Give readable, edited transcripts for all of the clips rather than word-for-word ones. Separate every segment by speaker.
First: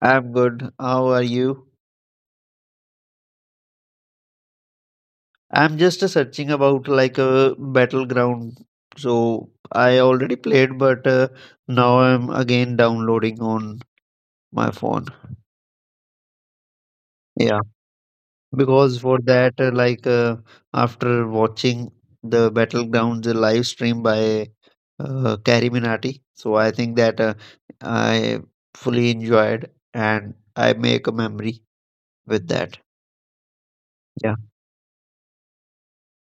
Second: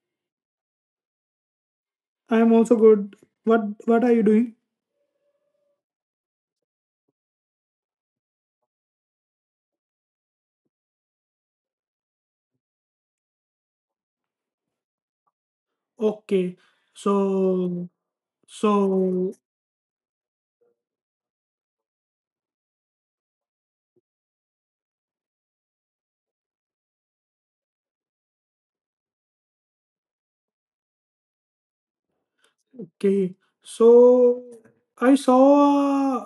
Speaker 1: I'm good. How are you?
Speaker 2: I am also good. What are you doing?
Speaker 1: I'm just searching about like a battleground. So I already played, but now I'm again downloading on my phone.
Speaker 2: Okay.
Speaker 1: Yeah,
Speaker 2: So
Speaker 1: because for
Speaker 2: so
Speaker 1: that, after watching the battlegrounds live stream by Carrie Minati, so I think that I fully enjoyed and I make a memory with that.
Speaker 2: okay.
Speaker 1: Yeah.
Speaker 2: So I saw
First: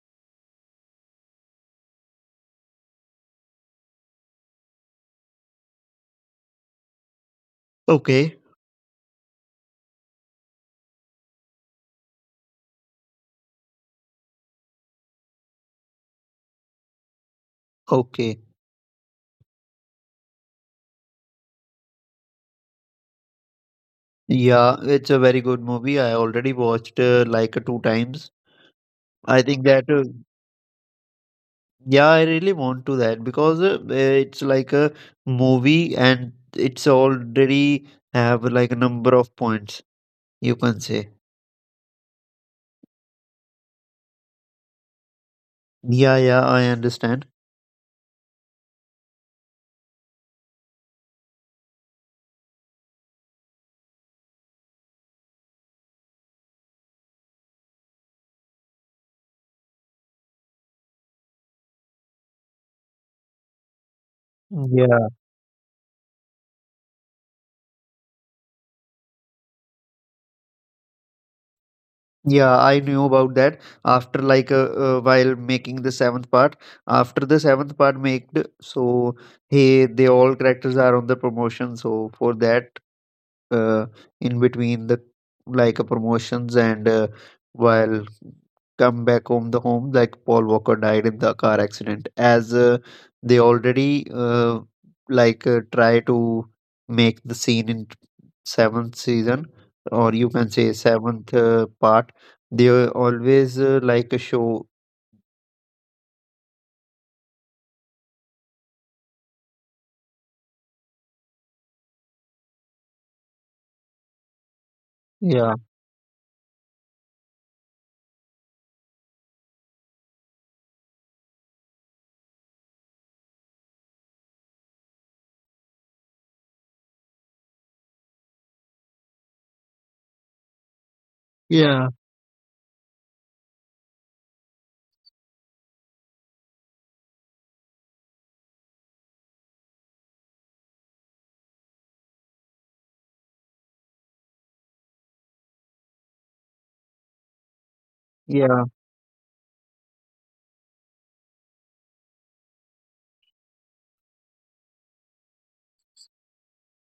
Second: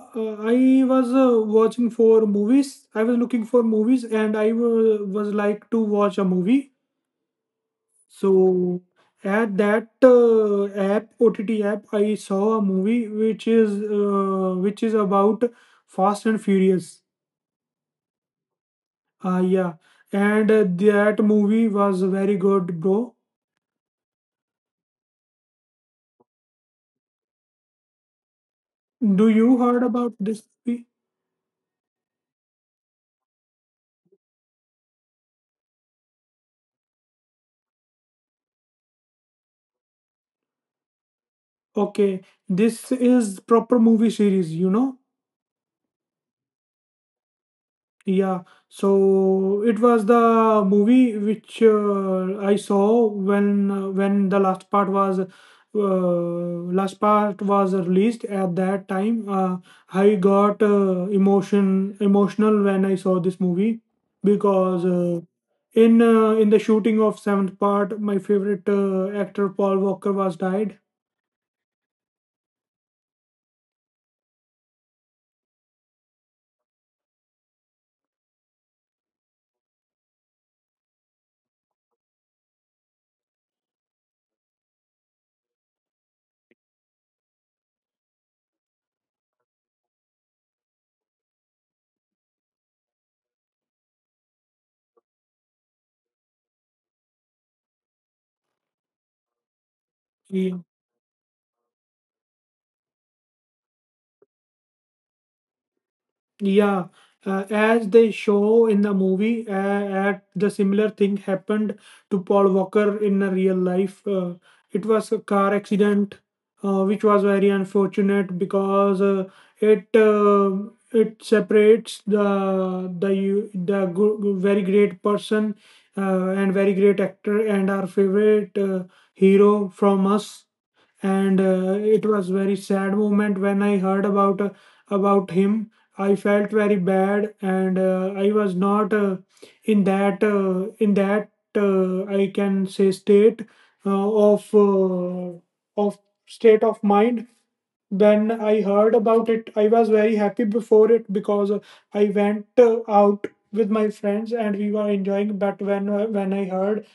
Speaker 2: I was watching for movies. I was looking for movies and I was like to watch a movie.
Speaker 1: Okay.
Speaker 2: So at that app OTT app I saw a movie which is about Fast and Furious.
Speaker 1: Okay.
Speaker 2: Yeah. And that movie was very good, bro.
Speaker 1: Yeah, it's a very good movie. I already watched two times. I
Speaker 2: Do
Speaker 1: think
Speaker 2: you
Speaker 1: that
Speaker 2: heard about this movie?
Speaker 1: yeah, I really want to that because it's like a movie and it's already have like a number of points you can say.
Speaker 2: Okay, this is proper movie series, you know?
Speaker 1: Yeah, yeah, I understand.
Speaker 2: Yeah, so it was the movie which I saw when the last part was released at that time. I got emotional when I saw this movie because
Speaker 1: Yeah,
Speaker 2: in the shooting of seventh part, my favorite actor Paul Walker was died.
Speaker 1: yeah, I knew about that after while making the seventh part. After the seventh part made, so hey, they all characters are on the promotion. So for that. uh, in between the promotions and while come back home the home like Paul Walker died in the car accident as they already try to make the scene in seventh season or you can say seventh part they are always like a show.
Speaker 2: Yeah, as they show in the movie, at the similar thing happened to Paul Walker in a real life. It was a
Speaker 1: Yeah,
Speaker 2: car accident, which was very unfortunate because it uh, it separates the very great person and very great actor and our favorite hero from us and
Speaker 1: yeah,
Speaker 2: it was very sad moment when I heard about him. I felt very bad, and I was not in that I can say state uh, of uh, of state of mind when
Speaker 1: yeah,
Speaker 2: I heard about it. I was very happy before it because I went out with my friends and we were enjoying, but when I heard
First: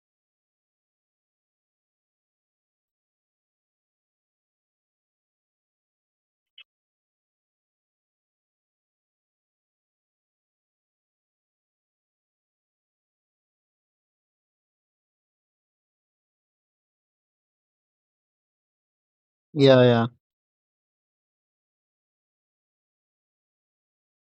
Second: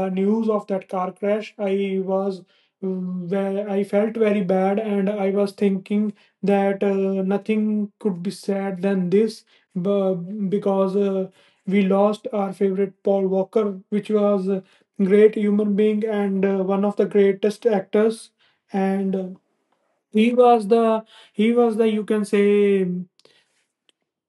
Speaker 2: the news of that car crash I was I felt very bad and I was thinking that nothing could be sad than this bu- because we lost our favorite Paul Walker, which was a great human being and one of the greatest actors and
Speaker 1: yeah, yeah,
Speaker 2: he was the he was the you can say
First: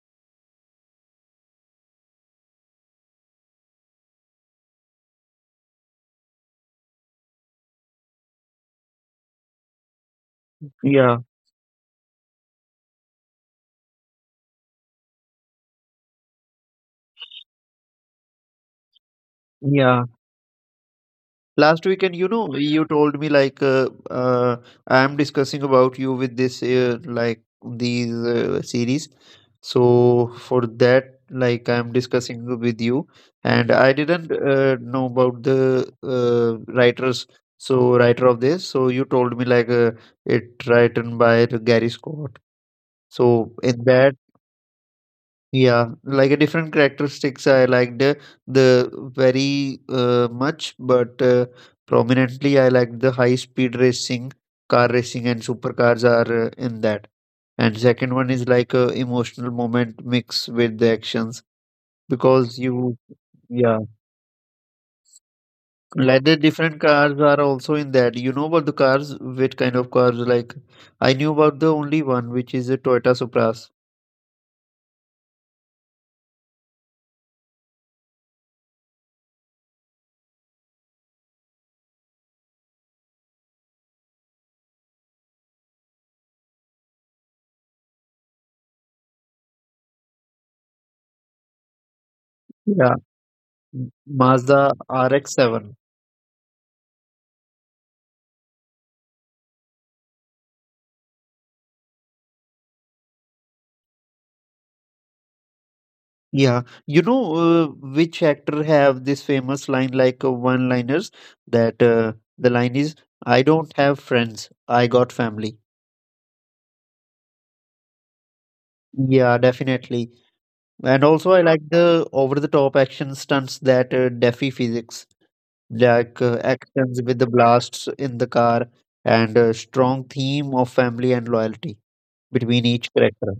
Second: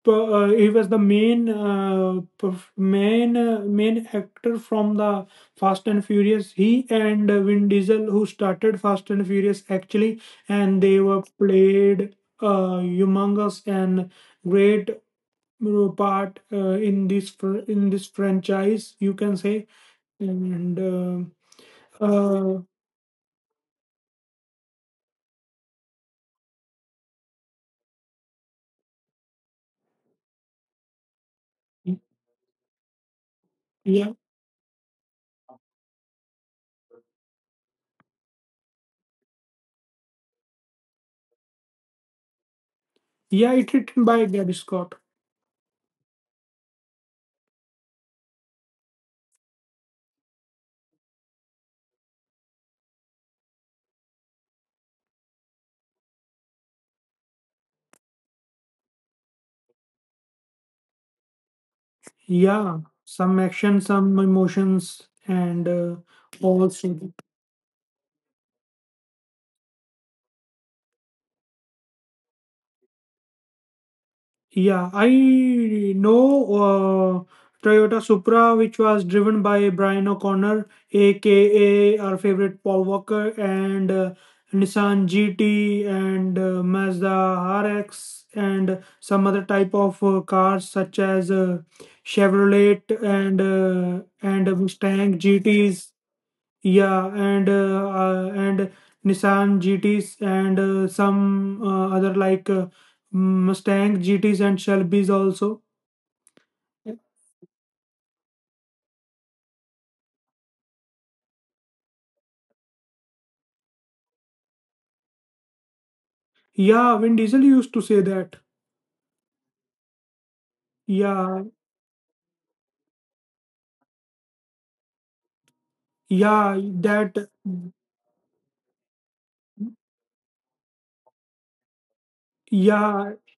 Speaker 2: he was the main main actor from the Fast and Furious. He and Vin Diesel who started Fast and Furious actually, and they
Speaker 1: yeah,
Speaker 2: were played humongous and great part in this franchise. You can say.
Speaker 1: yeah.
Speaker 2: And
Speaker 1: Last
Speaker 2: uh,
Speaker 1: weekend, you know,
Speaker 2: uh,
Speaker 1: you told me like I am discussing about you with this like these series. So for that, like I am discussing with you, and I
Speaker 2: yeah
Speaker 1: didn't know about the writers. So writer of this, so you told me like it written by the Gary Scott. So
Speaker 2: yeah, it's
Speaker 1: in
Speaker 2: written
Speaker 1: that,
Speaker 2: by Gary Scott.
Speaker 1: yeah, like a different characteristics I liked the very much, but prominently I liked the high speed racing, car racing, and supercars are in that. And second one is like a emotional moment mixed with the actions because
Speaker 2: Yeah,
Speaker 1: you,
Speaker 2: some
Speaker 1: yeah,
Speaker 2: action, some emotions, and
Speaker 1: like the different
Speaker 2: also,
Speaker 1: cars are also in that. You know about the cars, which kind of cars? Like I knew about the only one, which is a Toyota Supras.
Speaker 2: yeah, I know Toyota Supra, which was driven by Brian O'Connor, aka our favorite Paul Walker, and Nissan GT, and Mazda RX, and some other type of cars such as Chevrolet
Speaker 1: Yeah,
Speaker 2: and and
Speaker 1: Mazda
Speaker 2: Mustang
Speaker 1: RX-7.
Speaker 2: GTs. Yeah, and Nissan GTs and some other like Mustang GTs and Shelby's also.
Speaker 1: Yeah, you know, which actor have this famous line like one-liners that the line is, I don't have friends, I got family.
Speaker 2: Yeah, Vin Diesel used to say that.
Speaker 1: Yeah, definitely. And also, I
Speaker 2: Yeah,
Speaker 1: like the over-the-top action stunts that defy physics, like
Speaker 2: yeah,
Speaker 1: actions with the
Speaker 2: that.
Speaker 1: blasts in the car and a strong theme of family and loyalty between each
Speaker 2: Yeah.
Speaker 1: character.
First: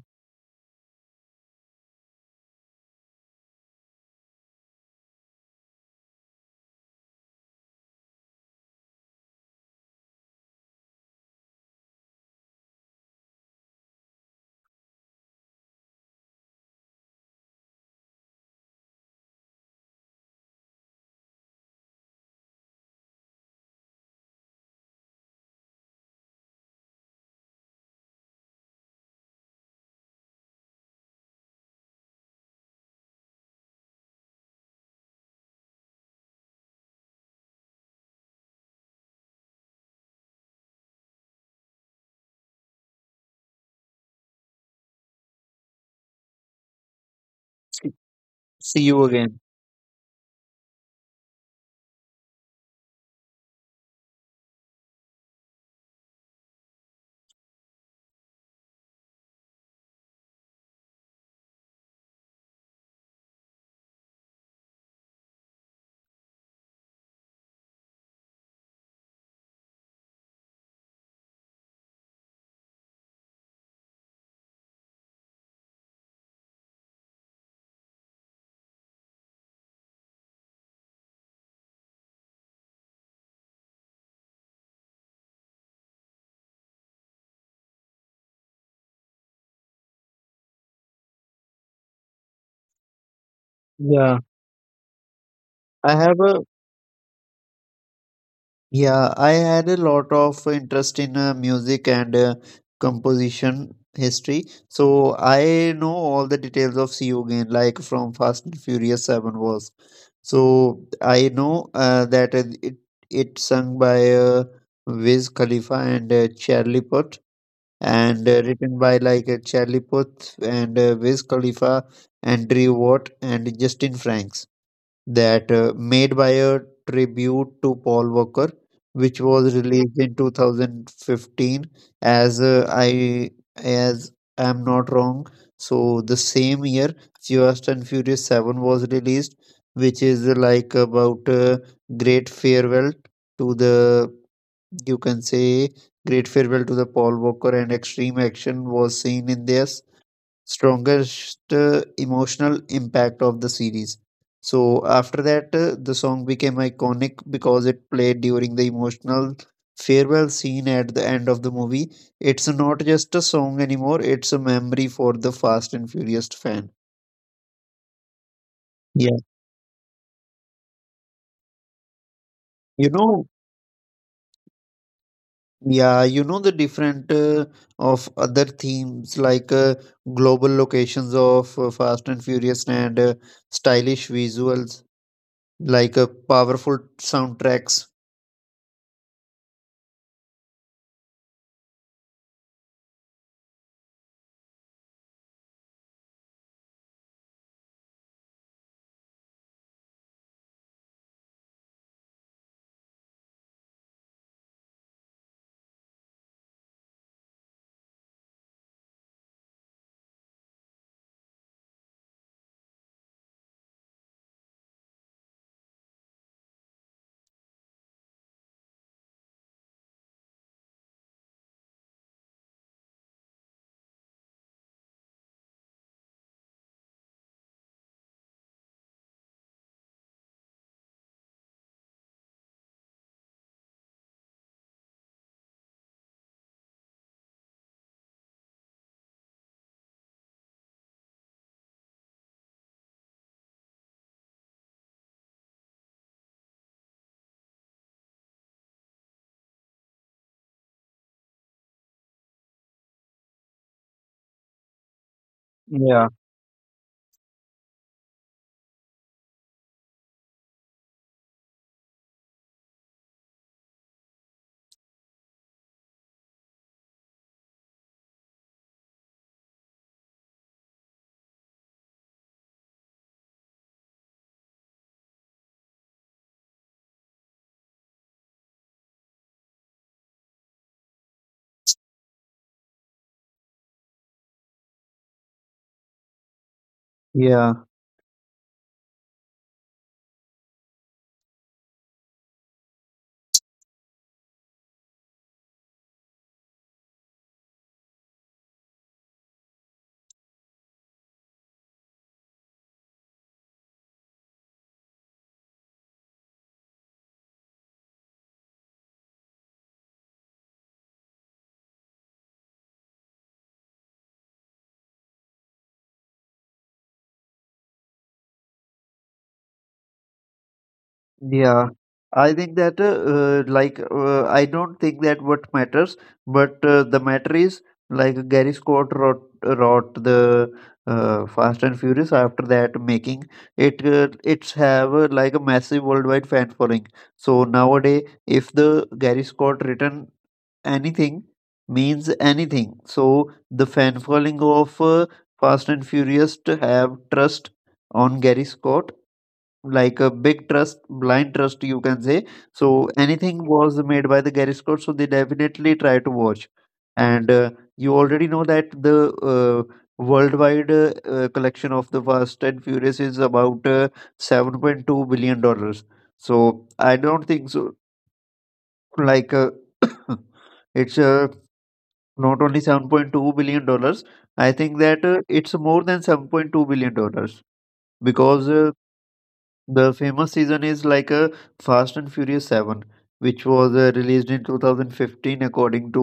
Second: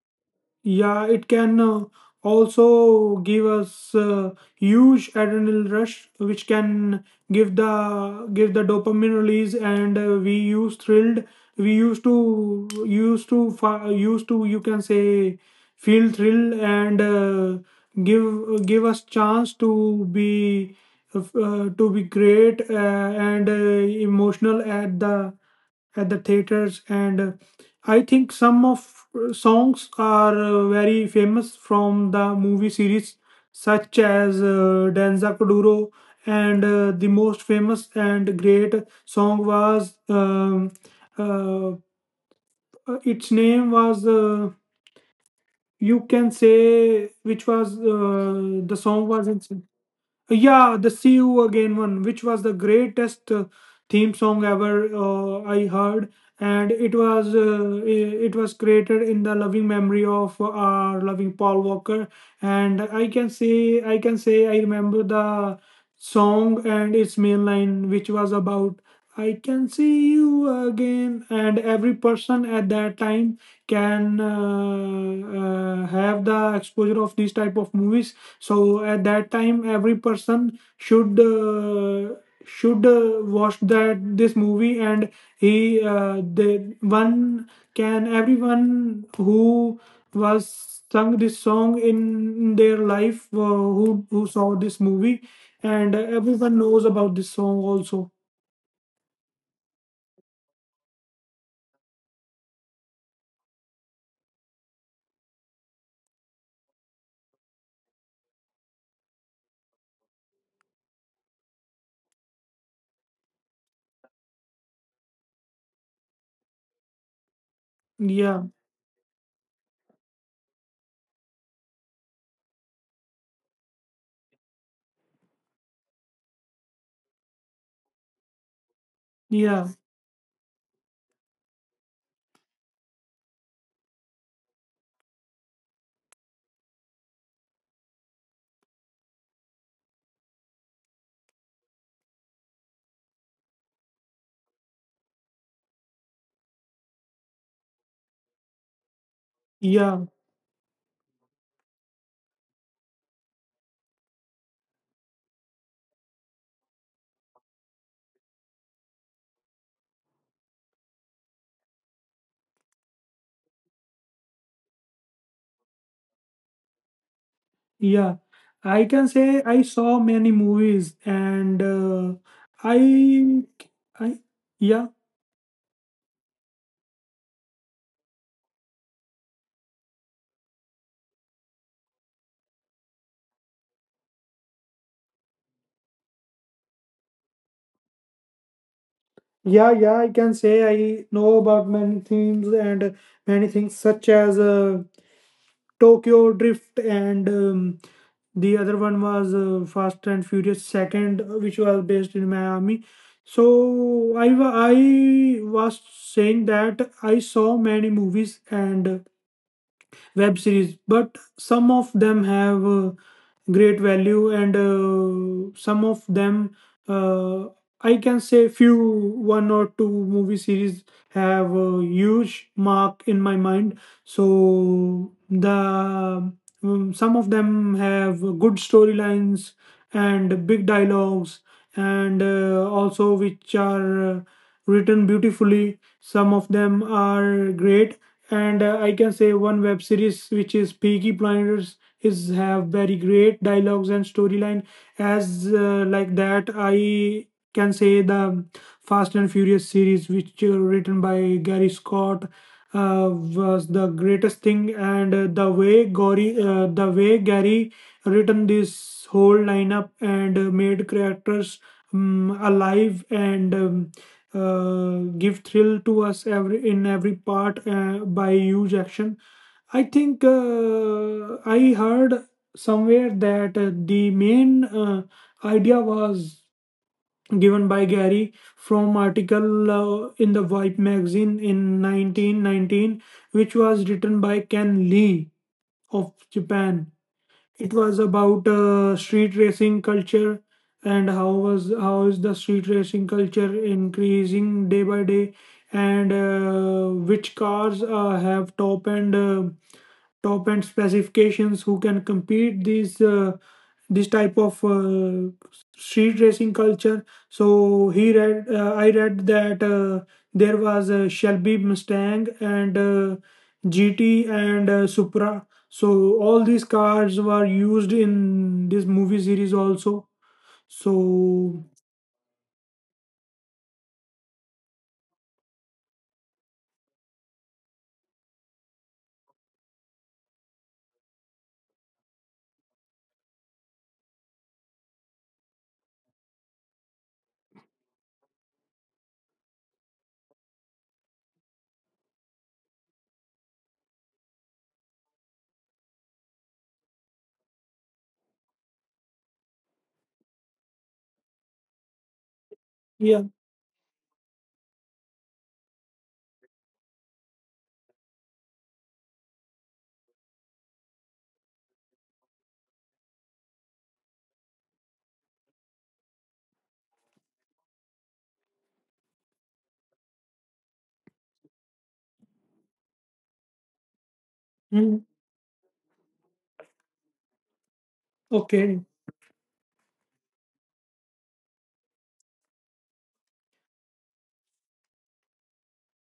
Speaker 2: Yeah, it can also give us huge adrenal rush, which can give the dopamine release, and we use thrilled. We used to you can say feel thrilled and give us chance to be great and emotional at the theaters and I think some of songs are very famous from the movie series, such as Danza Kuduro and the most famous and great song was uh, its name was you can say, which was the
Speaker 1: See you
Speaker 2: song was
Speaker 1: again.
Speaker 2: in yeah, the See You Again one, which was the greatest theme song ever I heard, and it was it was created in the loving memory of our loving Paul Walker, and I can say I remember the song and its main line, which was about I Can See You Again, and every person at that time can have the exposure of these type of movies. So at that time every person should watch that this movie and he the one can everyone who was sung this song in their life,
Speaker 1: Yeah,
Speaker 2: who saw this movie, and
Speaker 1: I have a
Speaker 2: everyone knows about this song also.
Speaker 1: Yeah, I had a lot of interest in music and composition history. So I know all the details of CEO Gain, like from Fast and Furious 7 was. So I know that it sung by Wiz Khalifa and Charlie Puth and
Speaker 2: yeah
Speaker 1: written by like Charlie Puth and Wiz Khalifa, Andrew Watt and Justin Franks that made by a tribute to Paul Walker, which was
Speaker 2: yeah
Speaker 1: released in 2015. As uh, I as I'm not wrong, so the same year Fast and Furious Seven was released, which is like about great farewell to the you can say great farewell to the Paul Walker, and extreme action was seen in this
Speaker 2: yeah
Speaker 1: strongest emotional impact of the series. So after that, the song became iconic because it played during the emotional farewell scene at the end of the movie. It's not just a song anymore; it's a memory for the Fast and Furious fan.
Speaker 2: yeah I can
Speaker 1: Yeah,
Speaker 2: say I saw many movies and
Speaker 1: you know,
Speaker 2: I I yeah
Speaker 1: yeah, you know the different of other themes like global locations of Fast and Furious and stylish visuals like powerful soundtracks.
Speaker 2: Yeah, yeah, I can say I know about many themes and many things such as Tokyo Drift and the other one was Fast and Furious Second, which was based in Miami. So I was saying that I saw many movies and web series, but some of them have great value and some of them uh, I can say few one or two movie series have a huge mark in my mind. So the some of them have good storylines and big dialogues and also which are written beautifully. Some of them are great and I can say one web series which is Peaky Blinders is have very great dialogues and storyline. As like that I can say the Fast and Furious series which written by Gary Scott uh, was the greatest thing and
Speaker 1: Yeah,
Speaker 2: the way Gary written this whole lineup and made characters alive and give thrill to us every in every part by huge action. I think I heard somewhere that the main idea was given by Gary from article in the Vibe magazine in 1919, which was written by Ken Lee of Japan.
Speaker 1: yeah,
Speaker 2: It was about street racing culture and how is the street racing culture increasing day by day, and which cars have top end specifications who can compete these this type of street racing culture. So he read I read that there was a Shelby Mustang and GT and Supra. So all these cards were used in this movie series also. So
Speaker 1: yeah. I think that I don't think that what matters, but the matter is like Gary Scott wrote the Fast and Furious. After that making it it's have like a massive worldwide fan following. So nowadays, if the Gary Scott written anything means anything, so the fan following of Fast and Furious to have trust on Gary Scott like a big trust, blind trust, you can say. So
Speaker 2: yeah.
Speaker 1: anything was made by the Gary Scott, so they definitely try to watch. And you already know that the worldwide collection of the Fast and Furious is about 7.2 billion dollars. So I don't think so. Like it's not only 7.2 billion dollars. I think
Speaker 2: Mm,
Speaker 1: that it's more than 7.2 billion dollars, because
Speaker 2: okay,
Speaker 1: the famous season is like a Fast and Furious 7, which was released in 2015, according to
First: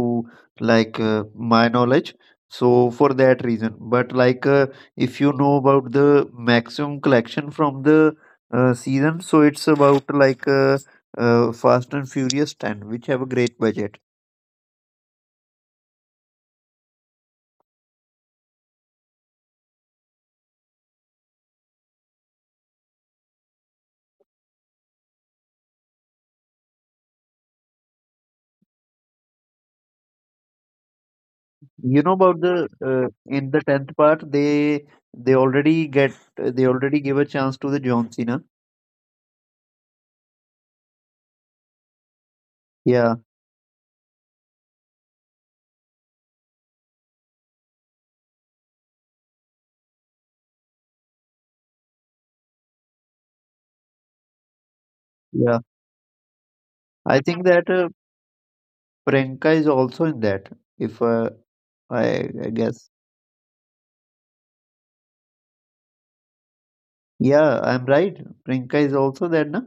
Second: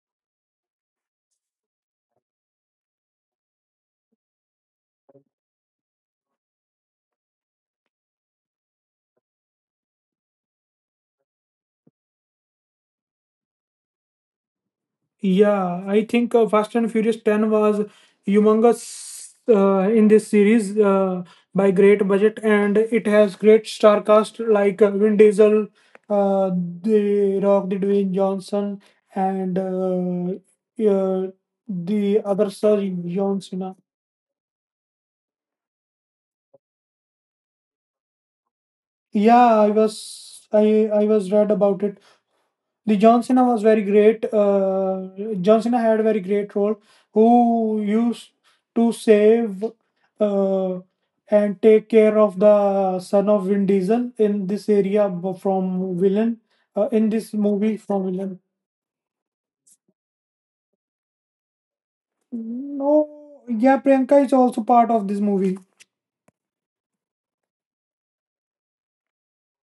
Speaker 1: like my knowledge. So for that reason, but like if you know about the maximum collection from the season, so it's about like Fast and Furious 10, which have a great budget.
Speaker 2: yeah. I think Fast and Furious Ten was humongous in this series by great budget, and it has great star cast like Vin Diesel, uh, The Rock, The Dwayne Johnson, and uh,
Speaker 1: You know
Speaker 2: the
Speaker 1: about
Speaker 2: other
Speaker 1: the
Speaker 2: Sir John
Speaker 1: in the
Speaker 2: Cena.
Speaker 1: 10th part, they already give a chance to the John Cena.
Speaker 2: Yeah, I was read about it. The
Speaker 1: Yeah,
Speaker 2: John Cena was very great. John Cena had a very great role, who used to save uh, and take care of the son of Vin Diesel in this area
Speaker 1: yeah.
Speaker 2: from villain in
Speaker 1: I
Speaker 2: this
Speaker 1: think that
Speaker 2: movie from villain.
Speaker 1: Priyanka is also in that. If I guess,
Speaker 2: No, yeah, Priyanka is also part of this movie.
Speaker 1: yeah, I'm right. Priyanka is also there, na?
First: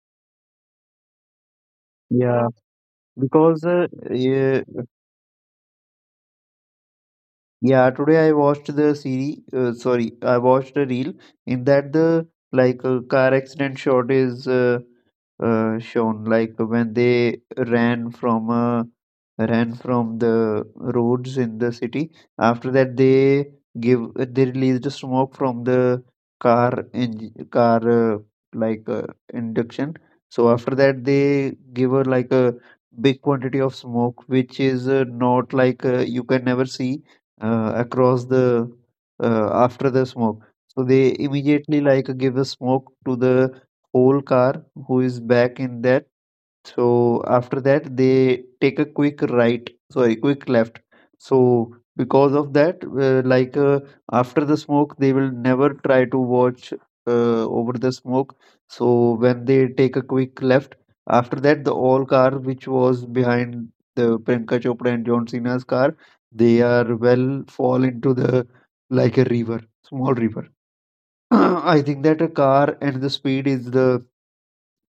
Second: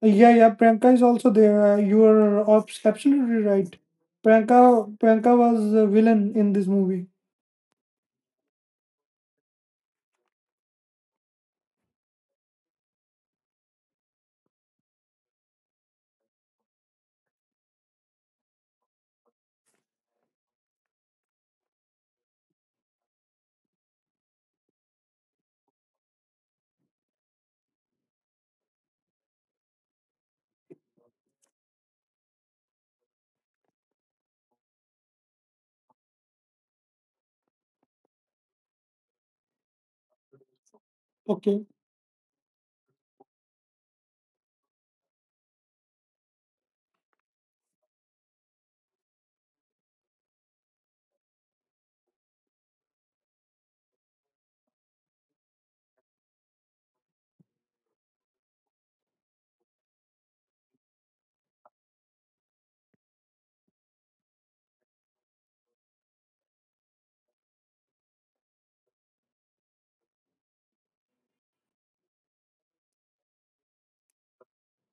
Speaker 2: Yeah, yeah, Priyanka is also there. You
Speaker 1: Yeah,
Speaker 2: are absolutely
Speaker 1: because
Speaker 2: right.
Speaker 1: yeah,
Speaker 2: Priyanka, was a villain in this movie.
Speaker 1: yeah, today I watched the series. Sorry, I watched a reel in that the like a car accident shot is shown, like when they ran from the roads in the city. After that, they released smoke from the car in car like uh, induction. So after that, they give her like a big quantity of smoke, which is not like you can never see across the after the smoke. So they
Speaker 2: Okay.
Speaker 1: immediately like give a smoke to the whole car who is back in that, so after that, they take a quick right, sorry, quick left. So because of that, after the smoke, they will never try to watch over the smoke. So when they take a quick left, after that, the all car which was behind the Priyanka Chopra and John Cena's car, they are well fall into the like a river, small river. I think that a car and the speed is the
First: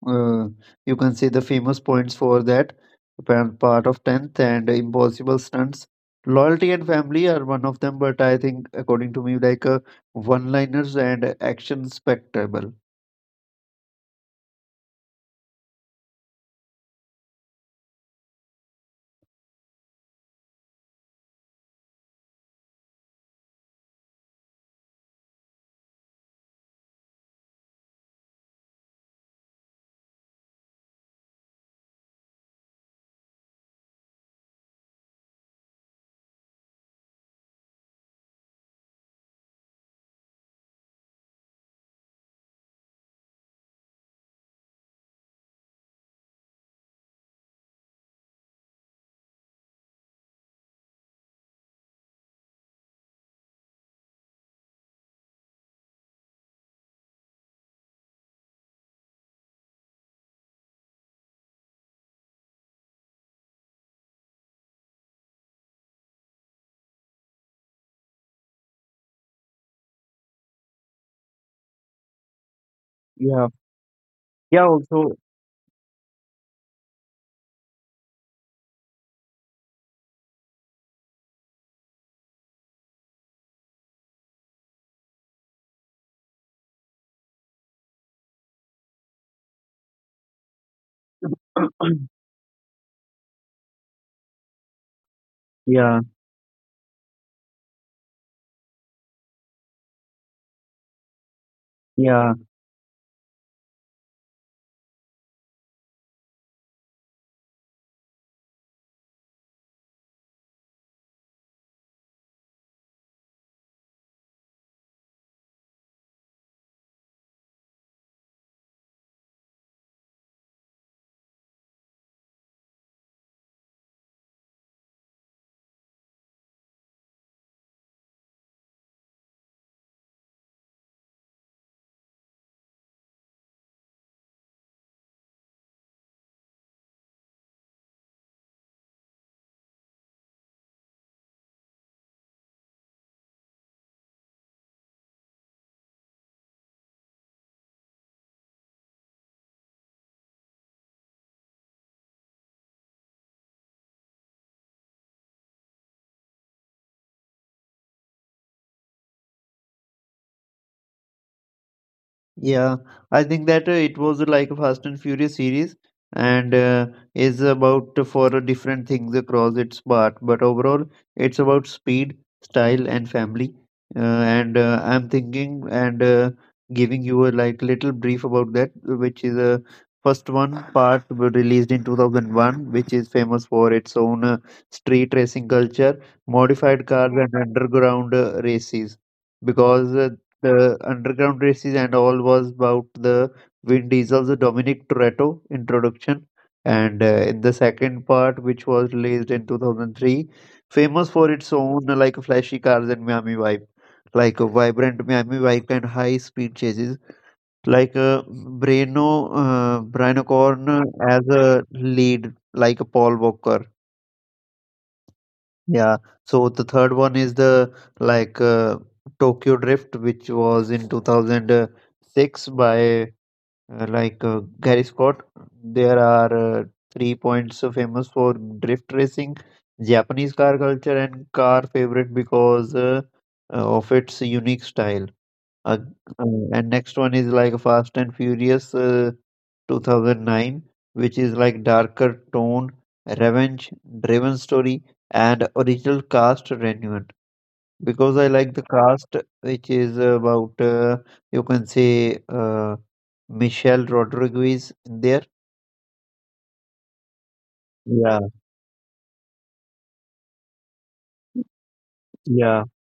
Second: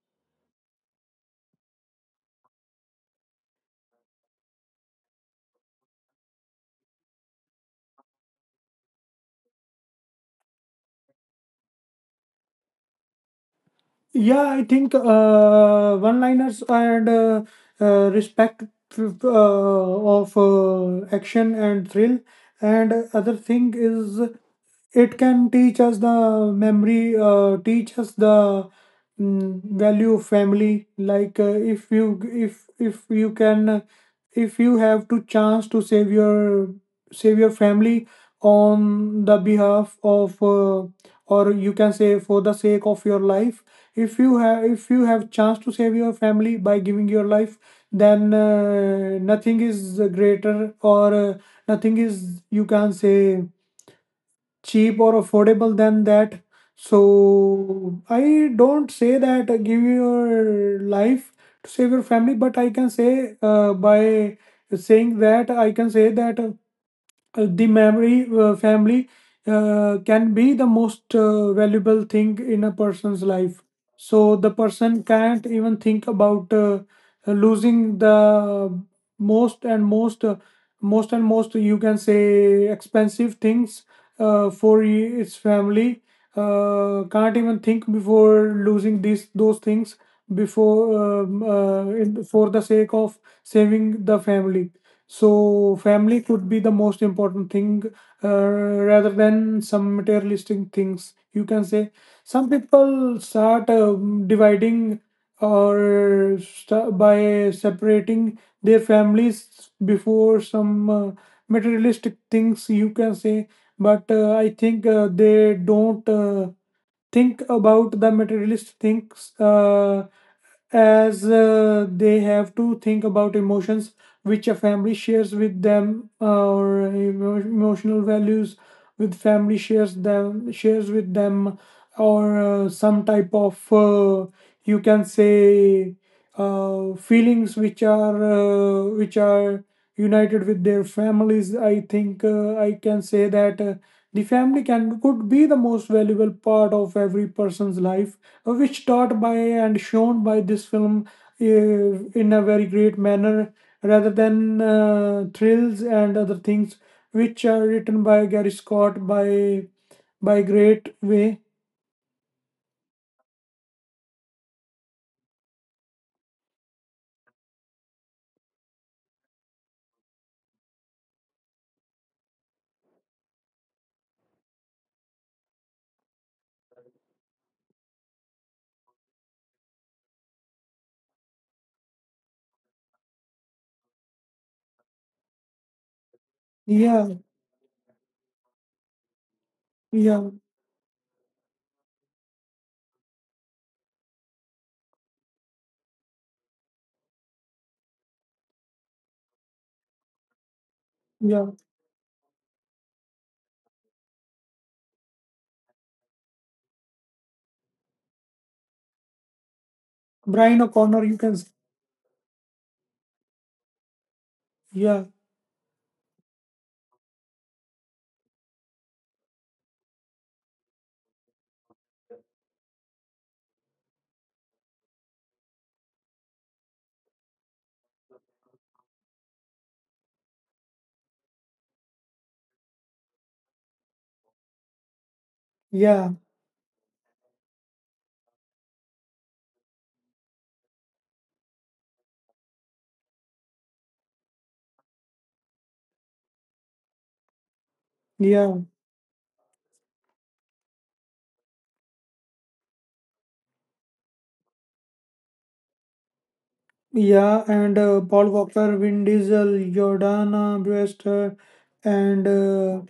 Speaker 1: uh, you can see the famous points for that part of 10th and impossible stunts, loyalty and family are one of them, but I think according to me, like one liners and action spectacle.
Speaker 2: Yeah, I think one-liners and respect of action and thrill. And other thing is it can teach us the value of family. Like if you if you can, if you have to chance to save your family on the behalf of or you can say for the sake of your life, if you have chance to save your family by giving your life, then nothing is greater or nothing is you can say cheap or affordable than that. So I don't say that give your life to save your family, but I can say by saying that I can say that the memory family can be the most valuable thing in a person's
Speaker 1: Yeah,
Speaker 2: life. So the
Speaker 1: yeah,
Speaker 2: person
Speaker 1: also.
Speaker 2: can't even think about losing the most and most uh, most and most you can say expensive things its family can't even think before losing these those things before for the sake of saving the family. So,
Speaker 1: Yeah,
Speaker 2: family could be the most important thing uh, rather than some materialistic things. You can say
Speaker 1: yeah.
Speaker 2: some people start dividing or by separating their families before some materialistic things. You can say, but I think they don't think about the materialist thinks as they have to think about emotions which a family shares with them, emotional values with family shares them shares with them or some type of you can say feelings which are united with their families. I think I can say that the family can could be the most valuable part of every person's life, which taught by and shown by this film uh, in a very great manner, rather than thrills and other things which are written by Gary Scott by great way.
Speaker 1: Yeah, I think that it was like a Fast and Furious series and is about for different things across its part, but overall it's about speed, style, and family. And I'm thinking and giving you a like little brief about that, which is a first one part were released in 2001, which is famous for its own street racing culture, modified cars,
Speaker 2: Yeah,
Speaker 1: and underground races because
Speaker 2: yeah,
Speaker 1: the underground races and all was about the Vin Diesel's Dominic Toretto introduction. And in the second part, which was released in 2003, famous for
Speaker 2: yeah.
Speaker 1: its own like flashy cars and Miami vibe, like a vibrant Miami vibe and high speed chases, like Breno Brian
Speaker 2: Brian
Speaker 1: O'Connor
Speaker 2: O'Connor, you
Speaker 1: as
Speaker 2: can.
Speaker 1: a lead, like a Paul Walker.
Speaker 2: Yeah,
Speaker 1: Yeah. So the third one is the like Tokyo Drift, which was in 2006 by Gary Scott. There are three points famous for drift racing, Japanese car culture, and car favorite because of its unique style. Uh,
Speaker 2: yeah,
Speaker 1: uh, and next one is like Fast and Furious 2009, which is like darker tone, revenge driven story, and original cast renewed. Because I like
Speaker 2: yeah.
Speaker 1: the cast, which is about you can say Michelle Rodriguez in there.
Speaker 2: Yeah, and
Speaker 1: Yeah,
Speaker 2: Paul Walker, Vin Diesel, Jordana Brewster, and
Speaker 1: yeah.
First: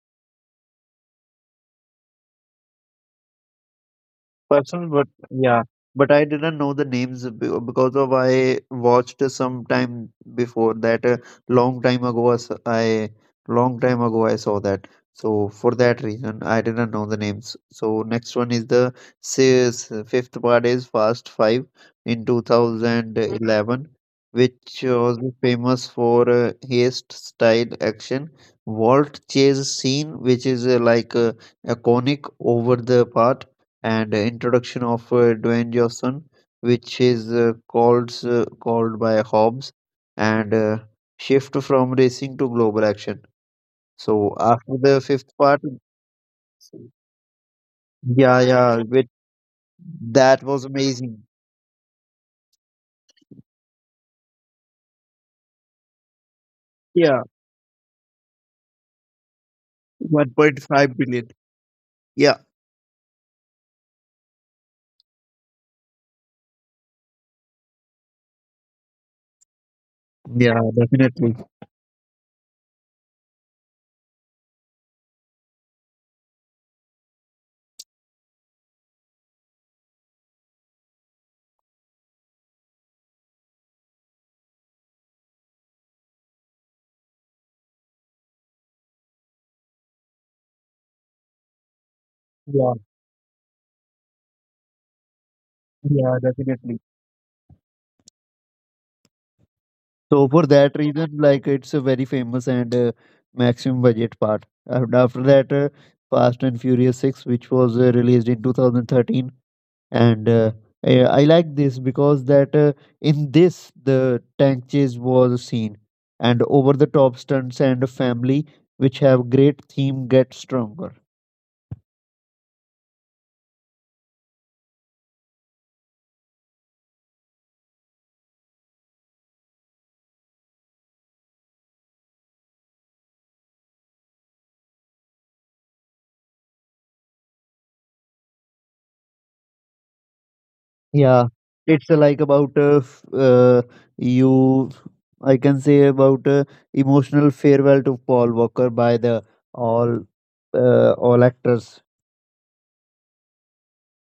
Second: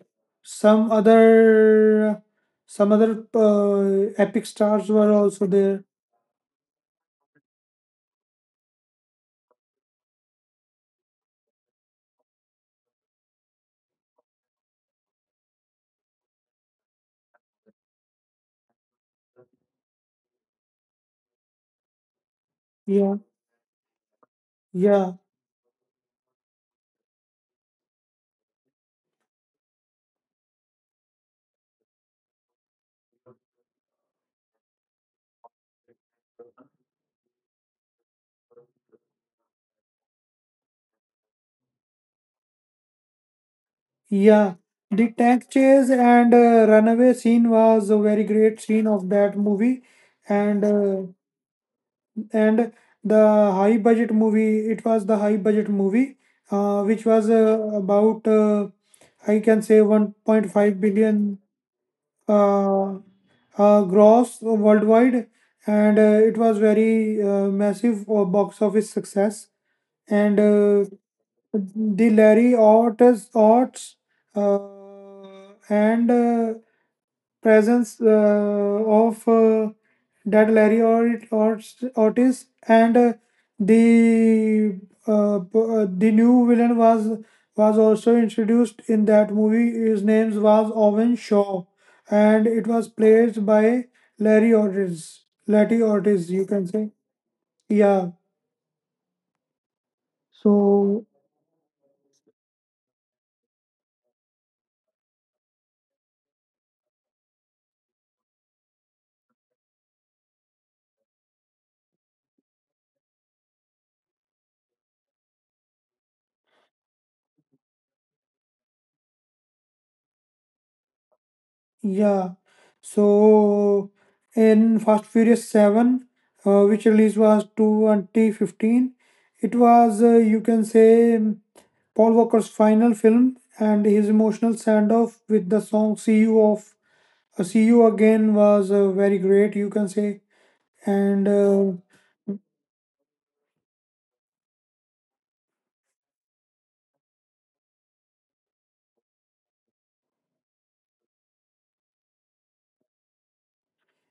Speaker 2: some other some other epic stars
Speaker 1: Person, but
Speaker 2: were also
Speaker 1: yeah,
Speaker 2: there.
Speaker 1: but I didn't know the names because of I watched some time before that. Long time ago, as I long time ago I saw that. So for that reason, I didn't know the names. So next one is the sales fifth part is Fast Five in
Speaker 2: Yeah,
Speaker 1: 2011, which
Speaker 2: yeah,
Speaker 1: was famous for haste style action. Vault chase scene, which is iconic over the part and introduction of Dwayne Johnson, which is called by Hobbs, and shift from racing to global action. So
Speaker 2: yeah.
Speaker 1: after the
Speaker 2: The
Speaker 1: fifth
Speaker 2: tank
Speaker 1: part,
Speaker 2: chase and runaway scene was a very
Speaker 1: yeah,
Speaker 2: great
Speaker 1: yeah,
Speaker 2: scene
Speaker 1: with
Speaker 2: of that movie,
Speaker 1: that
Speaker 2: and
Speaker 1: was
Speaker 2: uh,
Speaker 1: amazing.
Speaker 2: and the high budget movie. It was the high budget movie, which
Speaker 1: Yeah,
Speaker 2: was about I can say
Speaker 1: one point
Speaker 2: 1.5
Speaker 1: five billion.
Speaker 2: billion
Speaker 1: Yeah,
Speaker 2: uh, gross worldwide, and it was very massive box office success. And
Speaker 1: yeah, definitely.
Speaker 2: the Larry Ott's, Ott's and presence of that Ortiz and the the new villain was also introduced in that movie. His name was Owen Shaw, and it
Speaker 1: Yeah,
Speaker 2: was played by Larry Ortiz. Larry
Speaker 1: yeah,
Speaker 2: Ortiz, you can
Speaker 1: definitely.
Speaker 2: say, yeah.
Speaker 1: So for that
Speaker 2: So
Speaker 1: reason, like it's a very famous and maximum budget part. And after that, Fast and Furious Six, which was released in 2013, and I like this because that in this the tank chase was seen, and over the top stunts and family, which have great theme, get stronger.
Speaker 2: Yeah. So in Fast Furious 7, which release was 2015, you can say, Paul Walker's final film and his emotional send-off with the song See You Again was very great, you can say. And
Speaker 1: Yeah, it's you. I can say about emotional farewell to Paul Walker by the all all actors.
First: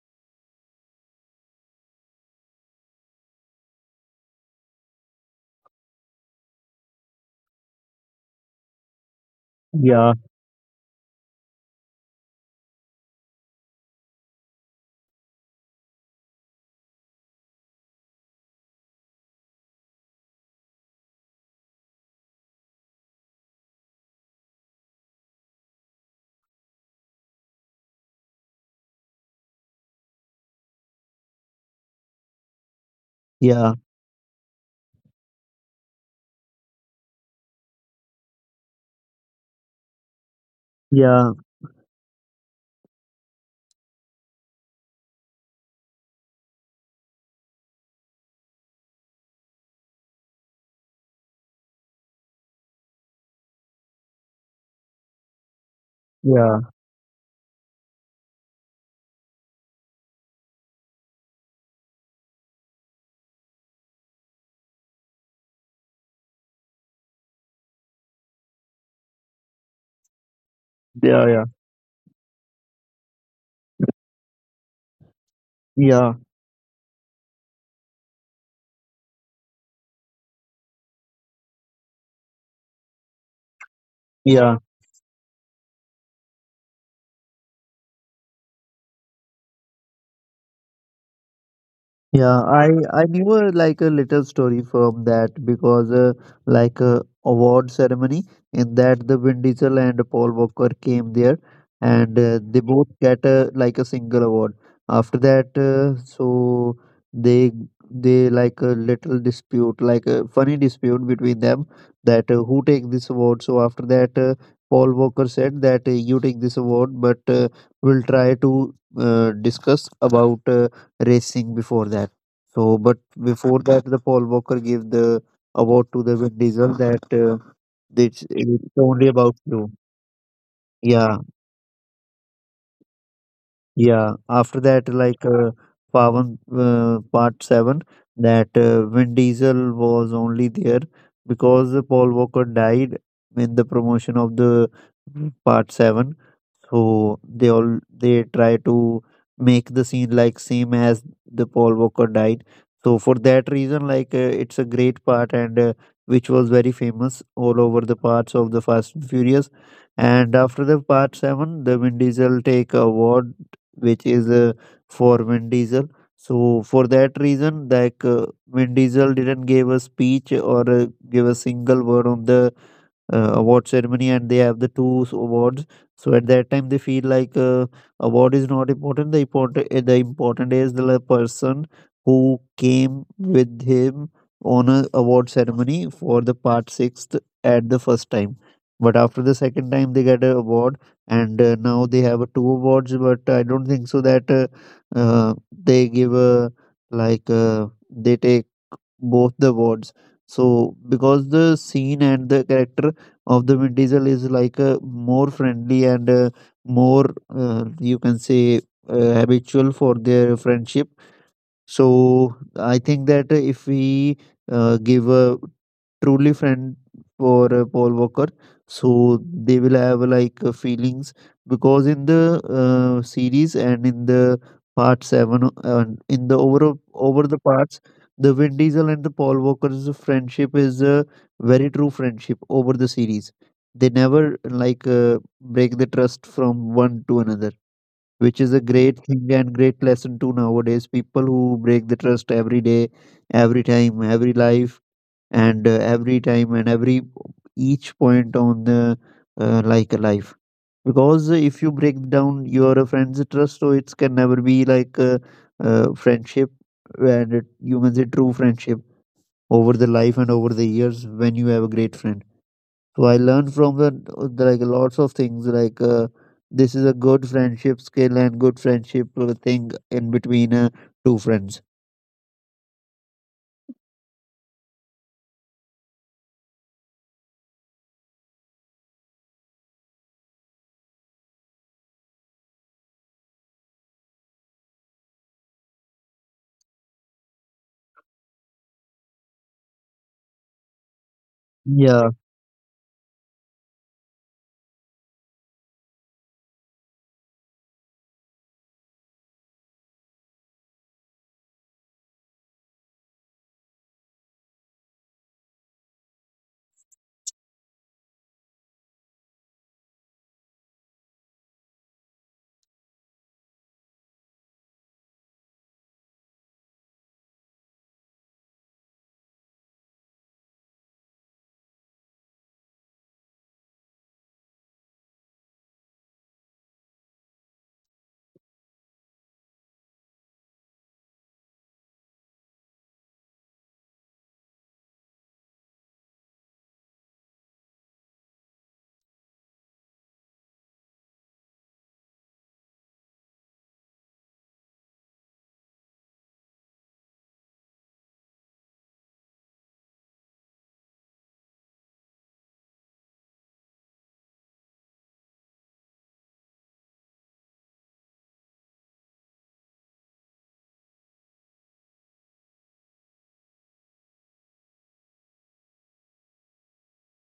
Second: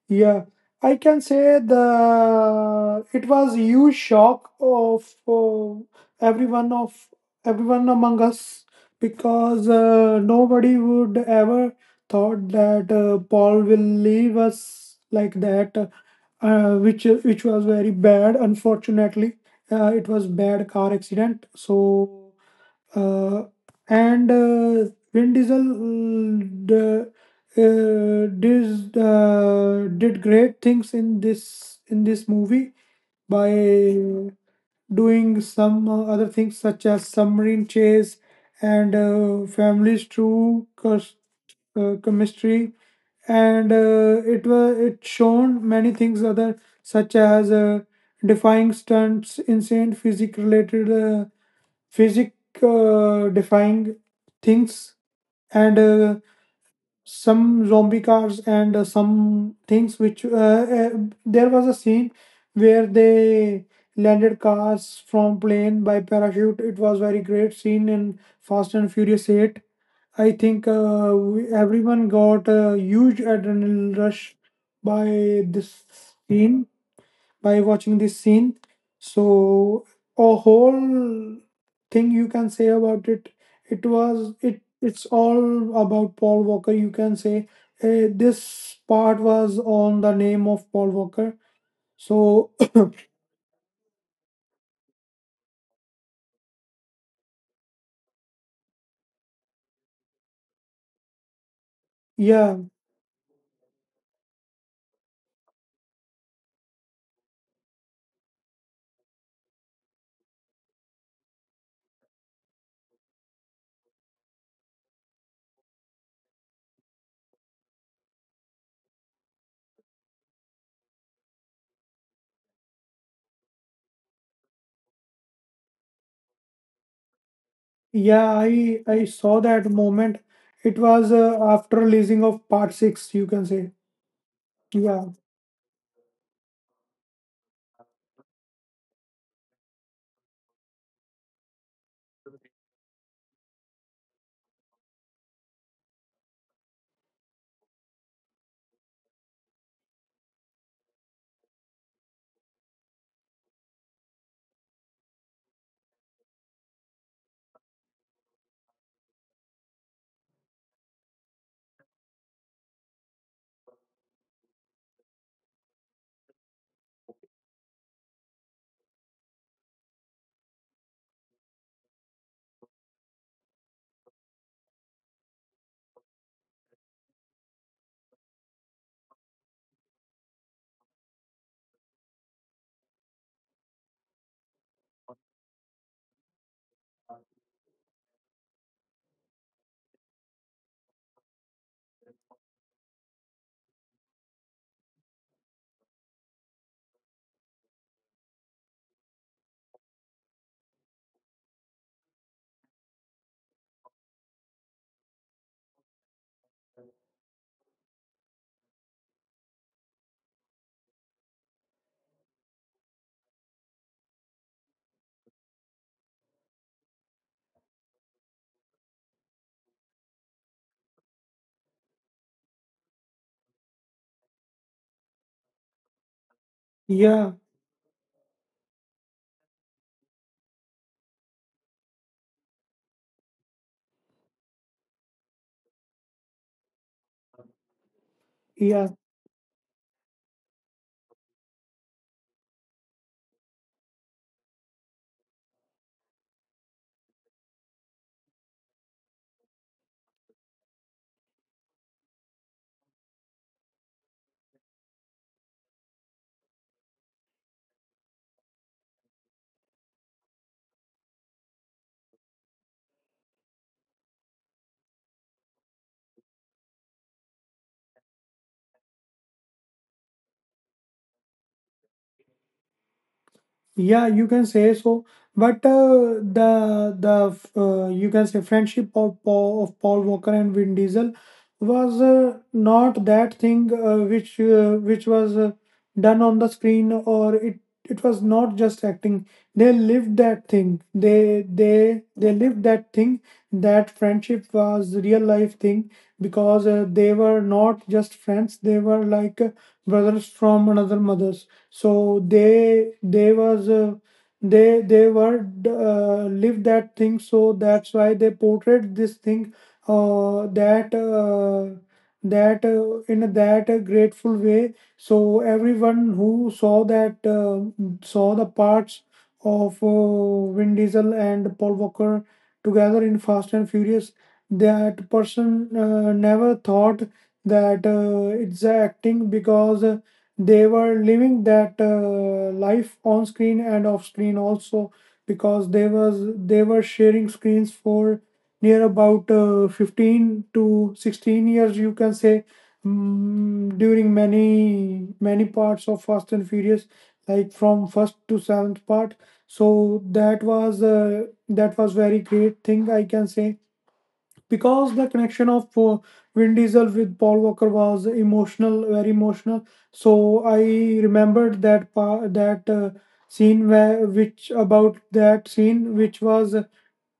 Speaker 2: Yeah, I can say the it was huge shock of everyone of everyone among us because
Speaker 1: Yeah,
Speaker 2: nobody would ever thought that Paul will leave us like that, which was very bad. Unfortunately, it was bad car accident. So uh, and Vin Diesel mm, the, did great things in this movie by
Speaker 1: yeah,
Speaker 2: doing some other things such as submarine chase and
Speaker 1: yeah,
Speaker 2: chemistry, and it shown many things other such as defying stunts, insane physique related physics defying things, and
Speaker 1: yeah,
Speaker 2: some zombie cars and some things which there was a scene where they landed cars from plane by parachute. It was very great scene in Fast and Furious 8. I think
Speaker 1: yeah, yeah,
Speaker 2: everyone got a huge adrenaline rush by this
Speaker 1: yeah,
Speaker 2: scene, by watching this scene. So a whole thing you can say about it. It was
Speaker 1: yeah.
Speaker 2: it. It's all about Paul Walker. You can say this part was on the name of Paul Walker.
Speaker 1: Yeah,
Speaker 2: So
Speaker 1: I knew a, like a little story from that because like a award ceremony in that the Vin Diesel and Paul Walker came there and
Speaker 2: yeah,
Speaker 1: they both get a, like a single award. After that, they they like a little dispute, like a funny dispute between them that who take this award. So after that, Paul Walker said that you take this award, but we'll try to discuss about. Racing before that. So, but before that, the Paul Walker gave the award to the Vin Diesel that it's,
Speaker 2: yeah.
Speaker 1: it's
Speaker 2: I
Speaker 1: only about
Speaker 2: saw
Speaker 1: you.
Speaker 2: that moment. It was
Speaker 1: Yeah,
Speaker 2: after releasing of part six. You can say
Speaker 1: yeah. After that,
Speaker 2: yeah,
Speaker 1: like Pavan Part Seven, that Vin Diesel was only there because Paul Walker died in the promotion of the Part Seven. So they all they try to make the scene like same as the Paul Walker died. So for that reason, like it's a great part and which was very famous all over the parts of the Fast and Furious. And after the part seven, the Vin Diesel take award, which is for Vin Diesel. So for that reason, like Vin Diesel didn't give a speech or give a single word on the award ceremony and they have the awards, so at that time they feel like award is not important, the important is the like, person who came with him on a award ceremony for the part sixth at the first time, but after the second time they get a award and now they have two awards, but I don't think so that uh, they give a like they take both the words. So because the scene and the character of the Vin Diesel is like a more friendly and more you can say habitual for their friendship. So I think that if we give a truly friend for Paul Walker, so they will have like feelings because in the series and in the part seven, in the over
Speaker 2: yeah,
Speaker 1: the parts, the Vin Diesel and the Paul Walker's friendship is a very true friendship over the series. They never like break the trust from one to another, which is a
Speaker 2: yeah.
Speaker 1: great thing and great lesson too nowadays. People who break the trust every day, every time, every life, and every time and every each point on the like a life. Because if you break down your friend's trust, so it can never be like a, friendship, and it, you can say true friendship over the life and over the years when you have a great friend. So I learned from the like lots of things like this is a good friendship skill and good friendship thing in between two friends.
Speaker 2: Yeah, you can say so. But the you can say friendship of Paul Walker and Vin Diesel was not that thing which was done on the screen. Or It was not just acting. They lived that thing. They they
Speaker 1: Yeah,
Speaker 2: they lived that thing. That friendship was real life thing because they were not just friends. They were like brothers from another mother, so they was they were live that thing. So that's why they portrayed this thing that that in a that grateful way. So everyone who saw the parts of Vin Diesel and Paul Walker together in Fast and Furious, that person never thought that it's acting because they were living that life on screen and off screen also because they were sharing screens for near about 15 to 16 years, you can say, during many parts of Fast and Furious, like from first to seventh part. So that was very great thing, I can say, because the connection of Vin Diesel with Paul Walker was emotional, very emotional. So I remembered that pa- that scene where which about that scene which was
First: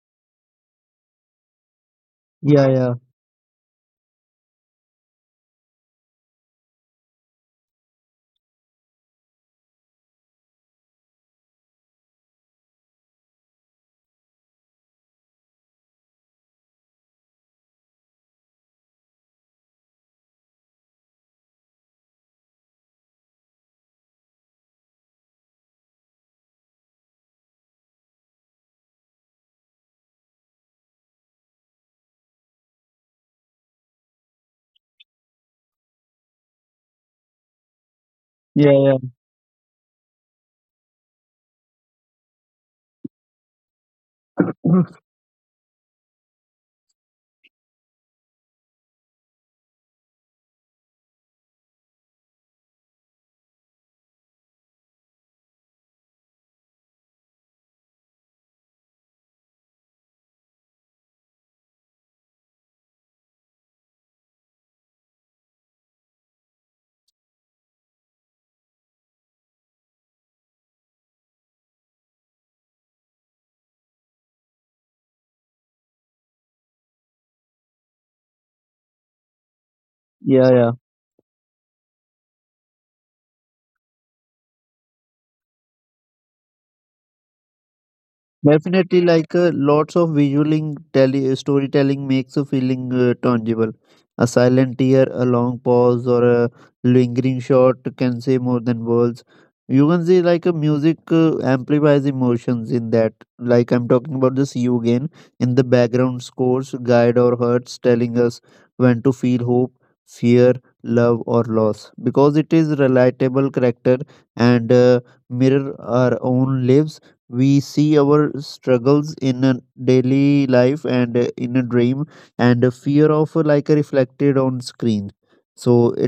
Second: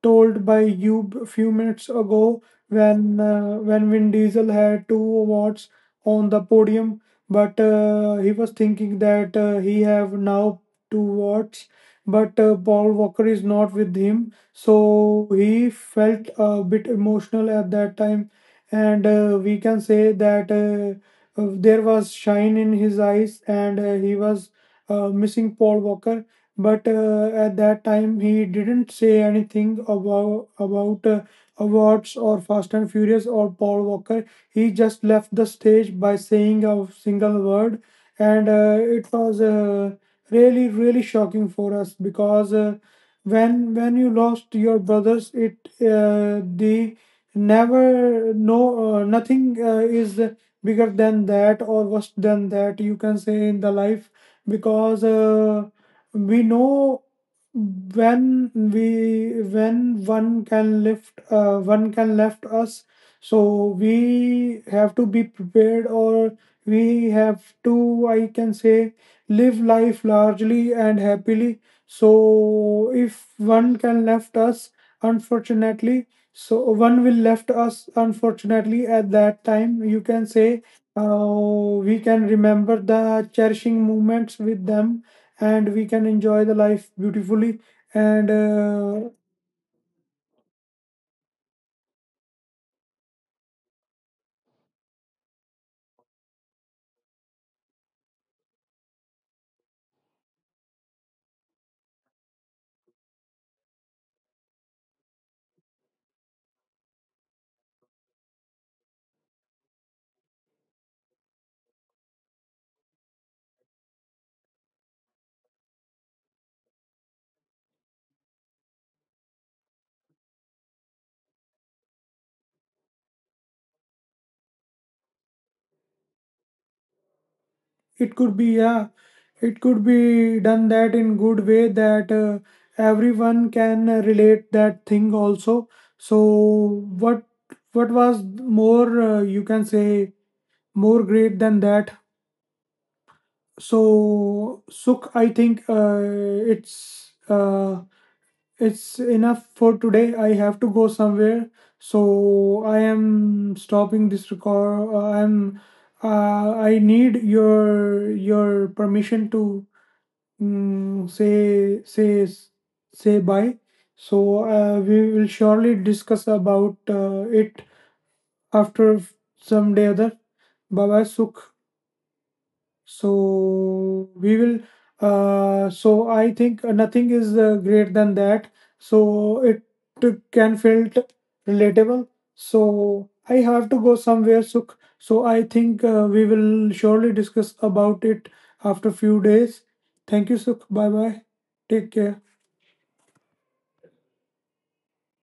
Speaker 2: told by you few minutes ago,
Speaker 1: yeah, yeah,
Speaker 2: when Vin Diesel had two awards on the podium, but he was thinking that he have now two awards, but Paul Walker is not with him, so he felt a bit emotional at that time, and we can say that. There was shine in his eyes, and he was missing Paul Walker, but at that time he didn't say anything about awards or Fast and Furious or Paul Walker. He just left the stage by saying a single word, and
Speaker 1: yeah,
Speaker 2: it was really really shocking for us because when you lost your
Speaker 1: yeah,
Speaker 2: brothers, it the never no nothing is bigger than that or worse than that, you can say, in the life. Because. We know when we when one can lift one can left us, so we have to be prepared, or we have to, I can say, live life largely and happily. So if one can left us unfortunately, so one will left us unfortunately at that time, you can say,
Speaker 1: yeah.
Speaker 2: uh, we can remember the cherishing moments with them, and we can enjoy the life beautifully. And
Speaker 1: Definitely, like lots of storytelling makes a feeling tangible. A silent tear, a long pause, or a lingering shot can say more than words. You can see like a music amplifies emotions in that. Like I'm talking about this you again in the background scores, guide or hurts, telling us when to feel hope, fear, love, or loss. Because it is relatable character and mirror our own lives, we see our struggles in a daily life and in a dream, and a fear of like reflected on screen. So
Speaker 2: it could be Yeah, it could be done that in good way that everyone can relate that thing also. So what what was more you can say more great than that. So Sukh, I think it's uh, it's enough for today. I have to go somewhere, so I am stopping this record. I need your permission to mm, say say say bye. So we will surely discuss about it after some day other. Bye bye, Sukh. So we will. So I think nothing is greater than that. So it t- can feel t- relatable. So I have to go somewhere. So I think we will surely discuss about it after few days. Thank you, Sukh. Bye bye. Take care.